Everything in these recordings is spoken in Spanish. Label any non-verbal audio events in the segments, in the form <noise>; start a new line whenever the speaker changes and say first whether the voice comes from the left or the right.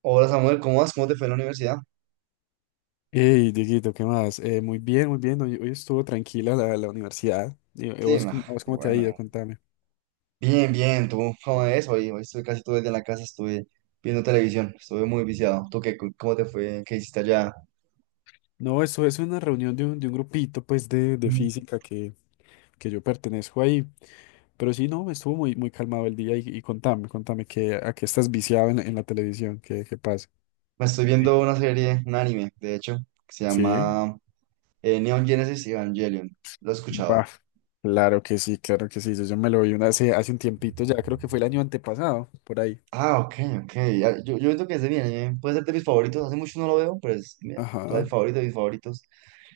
right: Hola Samuel, ¿cómo vas? ¿Cómo te fue en la universidad?
left: Hey, Dieguito, ¿qué más? Muy bien, muy bien. Hoy estuvo tranquila la universidad. ¿Y
right: Sí,
left: vos,
right: ma,
left: a vos
right: qué
left: cómo te ha ido?
right: bueno.
left: Contame.
right: Bien, bien, ¿tú cómo es? Hoy estuve casi todo el día en la casa, estuve viendo televisión, estuve muy viciado. ¿Tú qué? ¿Cómo te fue? ¿Qué hiciste allá?
left: No, eso es una reunión de de un grupito, pues, de física que yo pertenezco ahí. Pero sí, no, estuvo muy calmado el día. Y contame, contame, que, ¿a qué estás viciado en la televisión? ¿Qué pasa?
right: Me estoy viendo
left: <laughs>
right: una serie, un anime, de hecho, que se
left: Sí,
right: llama Neon Genesis Evangelion. Lo has escuchado.
left: bah, claro que sí, claro que sí. Yo me lo vi una, hace un tiempito ya, creo que fue el año antepasado, por ahí.
right: Ah, ok, ok. Ah, yo creo que es de mi anime. Puede ser de mis favoritos. Hace mucho no lo veo, pero es mi, o sea, el
left: Ajá,
right: favorito de mis favoritos.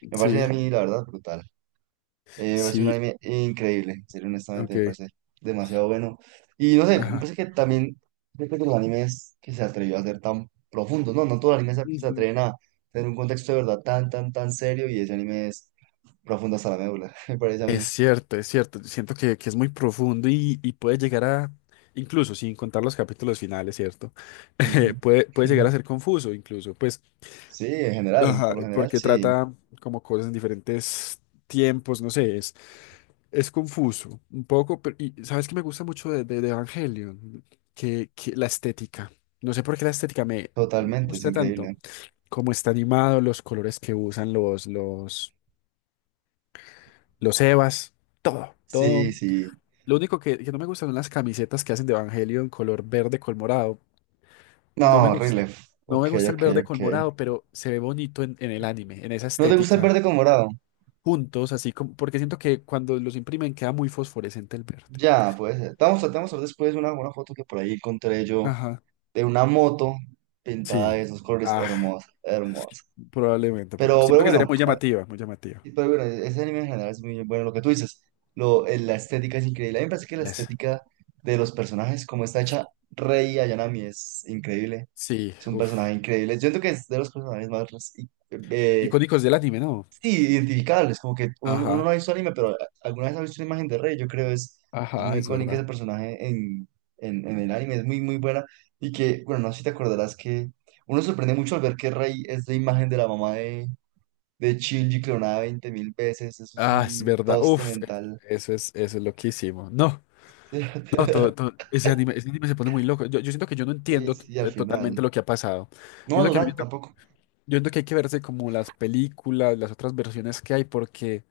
right: Me parece
left: sí,
right: a mí, la verdad, brutal. Me parece un
left: sí,
right: anime increíble, en serio, honestamente,
left: ok.
right: me parece demasiado bueno. Y no sé, me
left: Ajá.
right: parece que también, siento que los animes que se atrevió a ser tan profundos, no todos los animes se atreven a tener un contexto de verdad tan, tan, tan serio y ese anime es profundo hasta la médula, <laughs> me parece a
left: Es
right: mí.
left: cierto, es cierto. Siento que es muy profundo y puede llegar a, incluso sin contar los capítulos finales, ¿cierto? <laughs>
right: Ujú.
left: Puede llegar a
right: <laughs>
left: ser confuso, incluso, pues,
right: Sí, en general,
left: ajá,
right: por lo general,
left: porque
right: sí,
left: trata como cosas en diferentes tiempos, no sé, es confuso un poco, pero y sabes que me gusta mucho de Evangelion, que la estética. No sé por qué la estética me
right: totalmente, es
left: gusta tanto.
right: increíble.
left: Como está animado, los colores que usan los Evas, todo.
right: Sí, sí.
left: Lo único que no me gustan son las camisetas que hacen de Evangelio en color verde con morado.
right: No,
left: No me gustan.
right: horrible.
left: No
right: Ok,
left: me gusta el
right: ok,
left: verde
right: ok.
left: con morado, pero se ve bonito en el anime, en esa
right: ¿No te gusta el
left: estética,
right: verde con morado?
left: juntos, así como, porque siento que cuando los imprimen queda muy fosforescente el verde.
right: Ya, puede ser. Te vamos, tratamos a ver después una, foto que por ahí encontré yo
left: Ajá.
right: de una moto pintada
left: Sí.
right: de esos colores
left: Ah,
right: hermosa, hermosa.
left: probablemente.
right: Pero
left: Siento que sería
right: bueno,
left: muy llamativa, muy llamativa.
right: pero bueno, ese anime en general es muy bueno. Lo que tú dices, la estética es increíble. A mí me parece que la
left: Les.
right: estética de los personajes, como está hecha Rei Ayanami, es increíble.
left: Sí,
right: Es un personaje
left: uff.
right: increíble. Yo creo que es de los personajes más eh,
left: Icónicos del anime, ¿no?
right: Sí, identificables, como que uno no
left: Ajá,
right: ha visto anime, pero alguna vez ha visto una imagen de Rey, yo creo es
left: ajá,
right: muy
left: es
right: icónica ese
left: verdad.
right: personaje en el anime, es muy, muy buena. Y que, bueno, no sé si te acordarás que uno se sorprende mucho al ver que Rey es la imagen de la mamá de Shinji clonada 20.000 veces, eso es
left: Ah, es
right: un
left: verdad.
right: toste
left: Uf,
right: mental.
left: eso es loquísimo. No. No,
right: <laughs>
left: ese anime se pone muy loco. Yo siento que yo no
right: Sí,
left: entiendo
right: sí, al
left: totalmente
right: final.
left: lo que ha pasado.
right: No,
left: Yo siento
right: no
left: que,
right: tanto tampoco.
left: yo siento que hay que verse como las películas, las otras versiones que hay, porque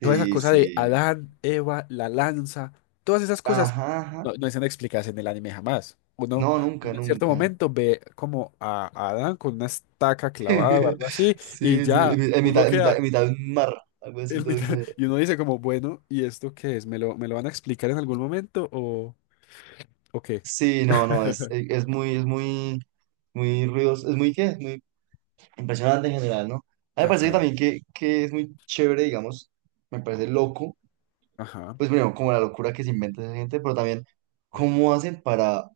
left: toda esa cosa de
right: sí.
left: Adán, Eva, la lanza, todas esas cosas
right: Ajá, ajá.
left: no, no están explicadas en el anime jamás.
right: No,
left: Uno
right: nunca,
left: en cierto
right: nunca.
left: momento ve como a Adán con una estaca clavada o
right: <laughs>
left: algo así, y
right: Sí, sí,
left: ya,
right: en
left: uno
right: mitad, en mitad,
left: queda
right: en mitad de un mar, algo así
left: en
right: todo
left: mitad, <laughs>
right: exagerado.
left: y uno dice como, bueno, ¿y esto qué es? Me lo van a explicar en algún momento o qué?
right: Sí, no, no, es, es muy, es muy, muy ruidoso, es muy, ¿qué? Es muy impresionante en general, ¿no? A mí me parece que
left: Ajá.
right: también que es muy chévere, digamos, me parece loco,
left: Ajá,
right: pues primero, como la locura que se inventa esa gente, pero también cómo hacen para,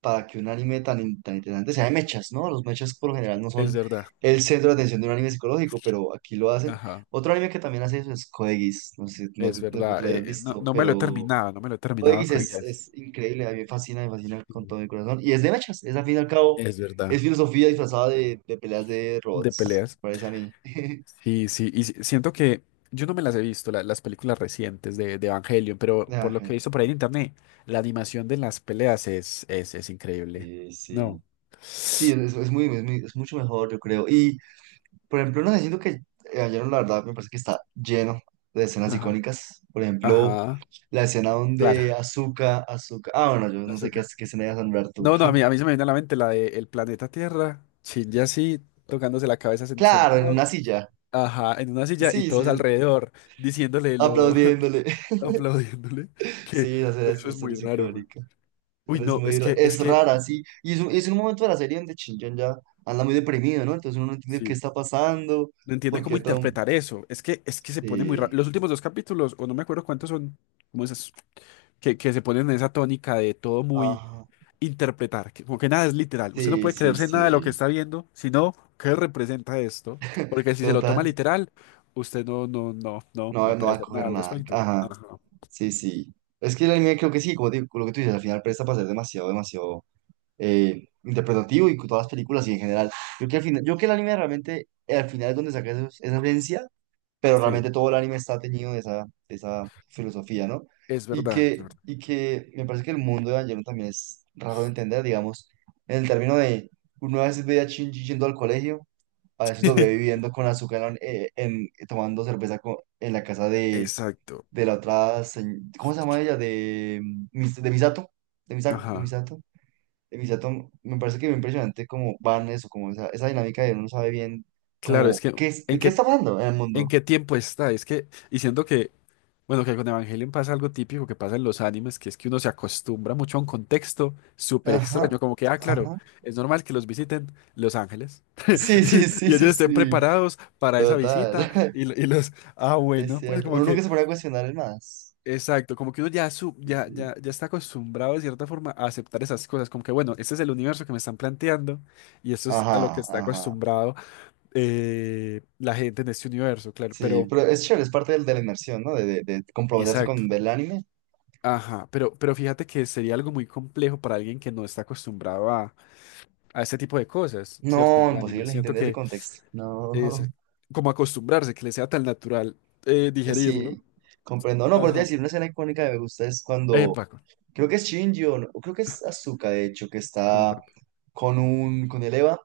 right: para que un anime tan interesante sea de mechas, ¿no? Los mechas por lo general no son
left: es verdad.
right: el centro de atención de un anime psicológico, pero aquí lo hacen.
left: Ajá,
right: Otro anime que también hace eso es Code Geass, no sé, si, no,
left: es
right: no creo que tú
left: verdad.
right: lo hayas
left: No,
right: visto,
left: no me lo he
right: pero...
left: terminado, no me lo he terminado
right: ODX
left: con
right: es,
left: ellas.
right: es increíble, a mí me fascina con
left: Sí.
right: todo mi corazón. Y es de mechas, es al fin y al cabo,
left: Es verdad.
right: es filosofía disfrazada de peleas de
left: De
right: robots, me
left: peleas.
right: parece a mí. <laughs>
left: Sí, sí, y siento que yo no me las he visto, las películas recientes de Evangelion, pero por
right: Ah,
left: lo que he visto por ahí en internet, la animación de las peleas es increíble.
right: sí, sí.
left: No.
right: Sí, es mucho mejor, yo creo. Y, por ejemplo, no sé, siento que ayer, la verdad, me parece que está lleno de escenas
left: Ajá,
right: icónicas. Por ejemplo,
left: ajá,
right: la escena
left: claro.
right: donde Azuka, ah, bueno, yo no sé qué,
left: Azúcar.
right: qué escena ibas a nombrar tú.
left: No, no, a mí se me viene a la mente la de El planeta Tierra, Shinji así, tocándose la cabeza
right: Claro, en
left: sentado.
right: una silla.
left: Ajá, en una silla y
right: Sí,
left: todos
right: sí,
left: alrededor diciéndole lo,
right: aplaudiéndole.
left: <laughs>
right: <laughs>
left: aplaudiéndole, que
right: Sí,
left: eso
right: la
left: es
right: escena
left: muy
right: es
left: raro, güey.
right: icónica.
left: Uy,
right: Pero
left: no,
right: es rara, sí. Y es un momento de la serie donde Shinjan ya anda muy deprimido, ¿no? Entonces uno no entiende qué
left: sí,
right: está pasando,
left: no entiende cómo
right: porque todo...
left: interpretar eso. Es que se pone muy raro.
right: Sí,
left: Los últimos dos capítulos, o no me acuerdo cuántos son, como esas, que se ponen en esa tónica de todo muy
right: ajá,
left: interpretar, que, como que nada es literal. Usted no
right: sí,
left: puede
right: sí,
left: creerse nada de lo que
right: sí.
left: está viendo, sino qué representa esto, porque si se lo toma
right: Total,
left: literal, usted
right: no,
left: no
right: no
left: puede
right: va a
left: hacer
right: coger
left: nada al
right: nada.
left: respecto.
right: Ajá,
left: Ajá,
right: sí, sí. Es que el anime creo que sí, como te digo, lo que tú dices, al final presta para ser demasiado, demasiado interpretativo y con todas las películas y en general. Yo que al final, yo que el anime realmente, al final es donde saca esa esencia pero
left: sí,
right: realmente todo el anime está teñido de esa, filosofía, ¿no?
left: es
right: Y
left: verdad, es
right: que,
left: verdad.
right: y que me parece que el mundo de Evangelion también es raro de entender, digamos, en el término de uno a veces ve a Shinji yendo al colegio, a veces lo ve
left: <laughs>
right: viviendo con azúcar tomando cerveza en la casa de,
left: Exacto.
right: de la otra, ¿cómo se llama ella? De Misato, de Misato, de
left: Ajá.
right: Misato. De Misato, me parece que es impresionante cómo van eso, como esa dinámica de uno no sabe bien
left: Claro,
right: como
left: es que
right: qué, de
left: ¿en
right: qué está
left: qué,
right: hablando en el
left: en
right: mundo.
left: qué tiempo está? Es que, y siento que, bueno, que con Evangelion pasa algo típico que pasa en los animes, que es que uno se acostumbra mucho a un contexto súper
right: Ajá,
left: extraño, como que, ah, claro,
right: ajá.
left: es normal que los visiten los ángeles
right: Sí, sí,
left: <laughs>
right: sí,
left: y ellos
right: sí,
left: estén
right: sí.
left: preparados para esa visita
right: Total,
left: y, y los, ah,
right: <laughs> es
left: bueno, pues
right: cierto.
left: como
right: Uno nunca
left: que,
right: se pone a cuestionar el más.
left: exacto, como que uno ya, su, ya está acostumbrado de cierta forma a aceptar esas cosas, como que, bueno, este es el universo que me están planteando y esto es a lo que
right: Ajá,
left: está
right: ajá.
left: acostumbrado. La gente en este universo, claro,
right: Sí,
left: pero,
right: pero es chévere, es parte de la inmersión, ¿no? De comprometerse
left: exacto.
right: con ver el anime.
left: Ajá, pero fíjate que sería algo muy complejo para alguien que no está acostumbrado a este tipo de cosas, ¿cierto? En
right: No,
left: el anime,
right: imposible
left: siento
right: entender ese
left: que
right: contexto. No,
left: es como acostumbrarse, que le sea tan natural
right: sí,
left: digerirlo.
right: comprendo. No, pero te voy a
left: Ajá.
right: decir, una escena icónica que me gusta es cuando,
left: Paco,
right: creo que es Shinji o no- creo que es Asuka, de hecho, que está
left: contame.
right: con el Eva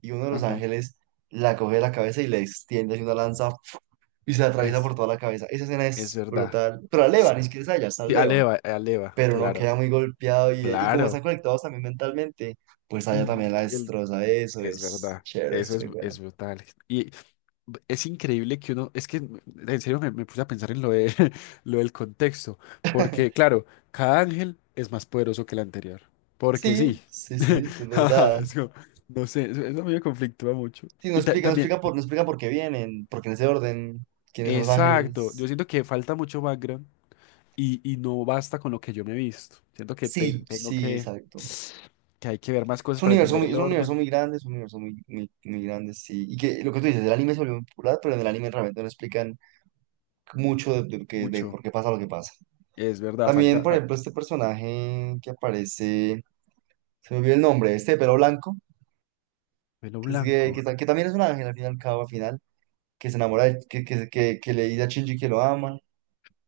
right: y uno de los
left: Ajá.
right: ángeles la coge de la cabeza y le extiende así una lanza y se la atraviesa por
left: Es,
right: toda la cabeza. Esa escena
left: es
right: es
left: verdad.
right: brutal. Pero a Levan, ni siquiera es allá, está
left: Sí,
right: Levan.
left: Aleva, Aleva,
right: Pero uno
left: claro,
right: queda muy golpeado y, como están
left: claro.
right: conectados también mentalmente, pues allá también
left: Ujú.
right: la destroza. Eso
left: Es
right: es
left: verdad,
right: chévere, es muy
left: es
right: bueno.
left: brutal. Y es increíble que uno, es que en serio me puse a pensar en lo de, <laughs> lo del contexto, porque claro, cada ángel es más poderoso que el anterior, porque
right: Sí,
left: sí,
right: sí, sí,
left: <laughs>
right: es
left: ajá,
right: verdad.
left: es como, no sé, eso a mí me conflictúa mucho.
right: Sí,
left: Y también,
right: no explica por qué vienen, porque en ese orden, quiénes son los
left: exacto, yo
right: ángeles.
left: siento que falta mucho background y no basta con lo que yo me he visto, siento que
right: Sí,
left: tengo
right: sí, exacto.
left: que hay que ver más
right: Es
left: cosas
right: un
left: para
right: universo
left: entender
right: muy,
left: el orden,
right: grande, es un universo muy, muy, muy grande, sí. Y que lo que tú dices, el anime se volvió muy popular, pero en el anime realmente no explican mucho de
left: mucho,
right: por qué pasa lo que pasa.
left: es verdad,
right: También,
left: falta,
right: por
left: fal-
right: ejemplo, este personaje que aparece, se me olvidó el nombre, este de pelo blanco,
left: pelo
right: que, es gay, que,
left: blanco.
right: ta- que también es un ángel al fin y al cabo, al final, que se enamora, que le dice a Shinji que lo ama.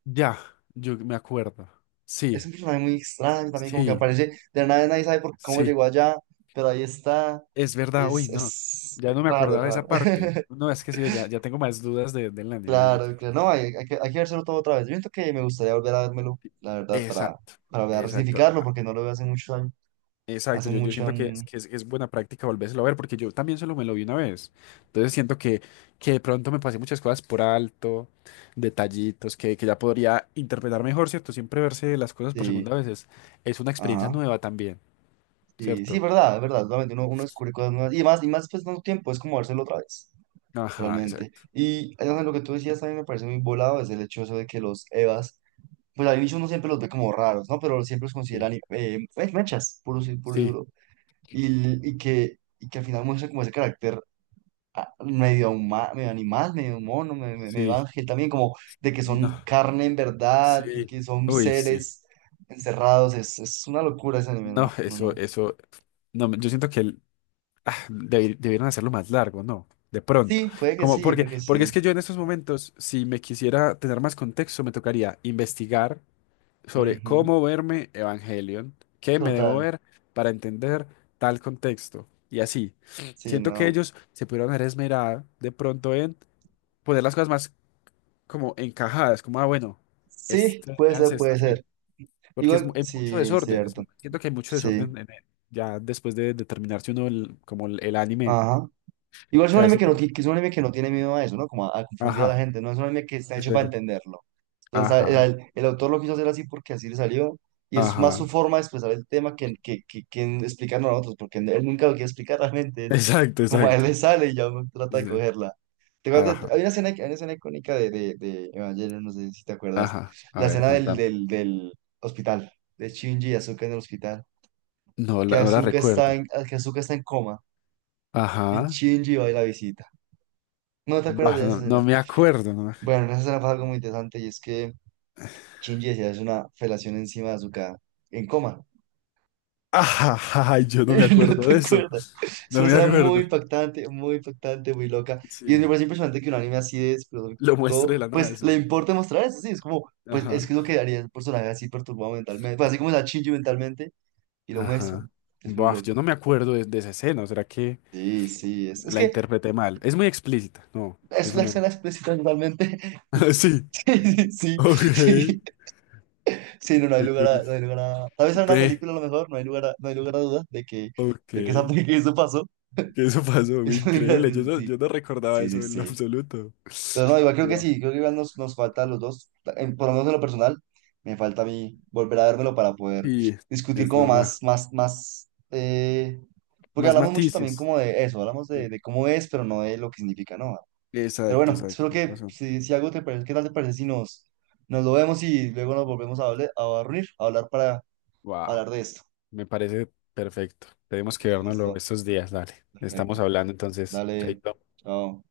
left: Ya, yo me acuerdo.
right: Es un
left: Sí,
right: personaje muy extraño también, como que
left: sí,
right: aparece de la nada, nadie sabe por cómo
left: sí,
right: llegó allá, pero ahí está.
left: es verdad. Uy,
right: Es,
left: no,
right: es
left: ya no me
right: raro, es
left: acordaba de
right: raro.
left: esa parte.
right: <laughs>
left: No, es que sí, ya tengo más dudas de, del anime.
right: Claro, claro, no, hay que vérselo todo otra vez. Yo siento que me gustaría volver a vérmelo, la verdad, para,
left: Exacto,
right: para
left: exacto,
right: resignificarlo, porque no lo veo hace muchos años
left: exacto.
right: hace
left: Yo
right: mucho,
left: siento es buena práctica volvérselo a ver porque yo también solo me lo vi una vez. Entonces siento que de pronto me pasé muchas cosas por alto, detallitos que ya podría interpretar mejor, ¿cierto? Siempre verse las cosas por segunda
right: sí,
left: vez es una experiencia
right: ajá.
left: nueva también,
right: Sí, sí,
left: ¿cierto?
right: verdad, es verdad, realmente uno, descubre cosas nuevas y más pues tanto tiempo es como dárselo otra vez,
left: Ajá,
right: realmente.
left: exacto.
right: Y además, lo que tú decías también me parece muy volado, es el hecho eso de que los EVAs, pues al inicio uno siempre los ve como raros, ¿no? Pero siempre los
left: Sí.
right: consideran mechas, puro y
left: Sí.
right: duro. Y que al final muestra como ese carácter medio animal, medio mono, medio
left: Sí,
right: ángel también, como de que
left: no,
right: son carne en verdad y
left: sí,
right: que son
left: uy, sí,
right: seres encerrados, es una locura ese anime,
left: no,
right: ¿no? No, no.
left: eso, no, yo siento que debieron hacerlo más largo, ¿no? De pronto,
right: Sí, puede que
left: como,
right: sí, puede que
left: porque
right: sí.
left: es que yo en estos momentos, si me quisiera tener más contexto, me tocaría investigar sobre
right: Ujú,
left: cómo verme Evangelion, qué me debo
right: total,
left: ver para entender tal contexto, y así.
right: sí,
left: Siento que
right: no.
left: ellos se pudieron haber esmerado de pronto en poner las cosas más como encajadas, como, ah, bueno,
right: Sí,
left: este,
right: puede
left: véanse
right: ser,
left: esto
right: puede
left: así.
right: ser.
left: Porque es,
right: Igual,
left: hay mucho
right: sí,
left: desorden,
right: cierto,
left: siento que hay mucho
right: sí,
left: desorden en ya después de terminarse uno como el anime
right: ajá. Igual es un anime que, no,
left: clásico.
right: ti- que es un anime que no tiene miedo a eso, ¿no? Como a confundir a la
left: Ajá,
right: gente, ¿no? Es un anime que está
left: es
right: hecho
left: de
right: para
left: que-
right: entenderlo. O sea,
left: ajá,
right: el autor lo quiso hacer así porque así le salió. Y es
left: ajá,
right: más su forma de expresar el tema que en explicarnos a nosotros, porque él nunca lo quiere explicar realmente.
left: <laughs>
right: Es
left: exacto,
right: como a él le
left: exacto.
right: sale y ya uno trata de
left: Sí,
right: cogerla. ¿Te acuerdas
left: ajá,
right: hay una escena, icónica de Evangelion, no sé si te acuerdas.
left: ajá, a
right: La
left: ver,
right: escena del,
left: contame.
right: del, del hospital, de Shinji y Asuka en el hospital.
left: No la, no la recuerdo.
right: Que Asuka está en coma y
left: Ajá,
right: Shinji va y la visita. ¿No te acuerdas
left: bah,
right: de esa
left: no,
right: escena?
left: no me acuerdo. No. <laughs> me- ac-
right: Bueno, en esa escena pasa algo muy interesante y es que Shinji decía, es una felación encima de Azuka en coma. <laughs>
left: Ajá, ajá, yo no me
right: No
left: acuerdo
right: te
left: de eso,
right: acuerdas. Es
left: no
right: una
left: me
right: escena muy
left: acuerdo.
right: impactante, muy impactante, muy loca. Y me
left: Sí,
right: parece impresionante que un anime así de desprolijo
left: lo muestro de
right: todo,
left: la nada
right: pues le
left: eso.
right: importa mostrar eso, sí. Es como, pues es
left: Ajá,
right: que es lo que haría el personaje así perturbado mentalmente. Pues así como está Shinji mentalmente, y lo muestran.
left: ajá.
right: Es muy
left: Buah, yo
right: loco.
left: no me acuerdo de esa escena, ¿será que...?
right: Sí, sí, es
left: La
right: que
left: interpreté mal. Es muy explícita. No,
right: es
left: eso
right: la
left: no.
right: escena explícita totalmente. <laughs>
left: <laughs> Ah, sí.
right: Sí, sí, sí,
left: Ok.
right: sí, sí, no,
left: Qué curioso.
right: tal vez en una
left: Ve.
right: película a lo mejor, no hay lugar a duda
left: Ok.
right: <laughs> que eso pasó.
left: ¿Qué eso pasó?
right: <laughs> Es muy
left: Increíble.
right: gracioso, sí.
left: Yo no recordaba
right: Sí, sí,
left: eso en lo
right: sí.
left: absoluto.
right: Pero no, igual creo que
left: Wow.
right: sí, creo que igual nos, nos falta a los dos, en- por lo menos en lo personal, me falta a mí volver a vérmelo para poder
left: Sí,
right: discutir
left: es
right: como
left: verdad.
right: más, más, más, porque
left: Más
right: hablamos mucho también
left: matices.
right: como de eso, hablamos
left: Sí.
right: de cómo es, pero no de lo que significa, ¿no? Pero
left: Exacto,
right: bueno,
left: exacto.
right: espero
left: Tienes
right: que
left: razón.
right: si, si algo te parece, ¿qué tal te parece si nos, nos lo vemos y luego nos volvemos a, hable- a reunir, a hablar para
left: Wow.
right: hablar de esto?
left: Me parece perfecto. Tenemos que
right: Listo,
left: vernoslo
right: listo,
left: estos días, dale.
right: perfecto.
left: Estamos hablando entonces.
right: Dale,
left: Chaito.
right: chao.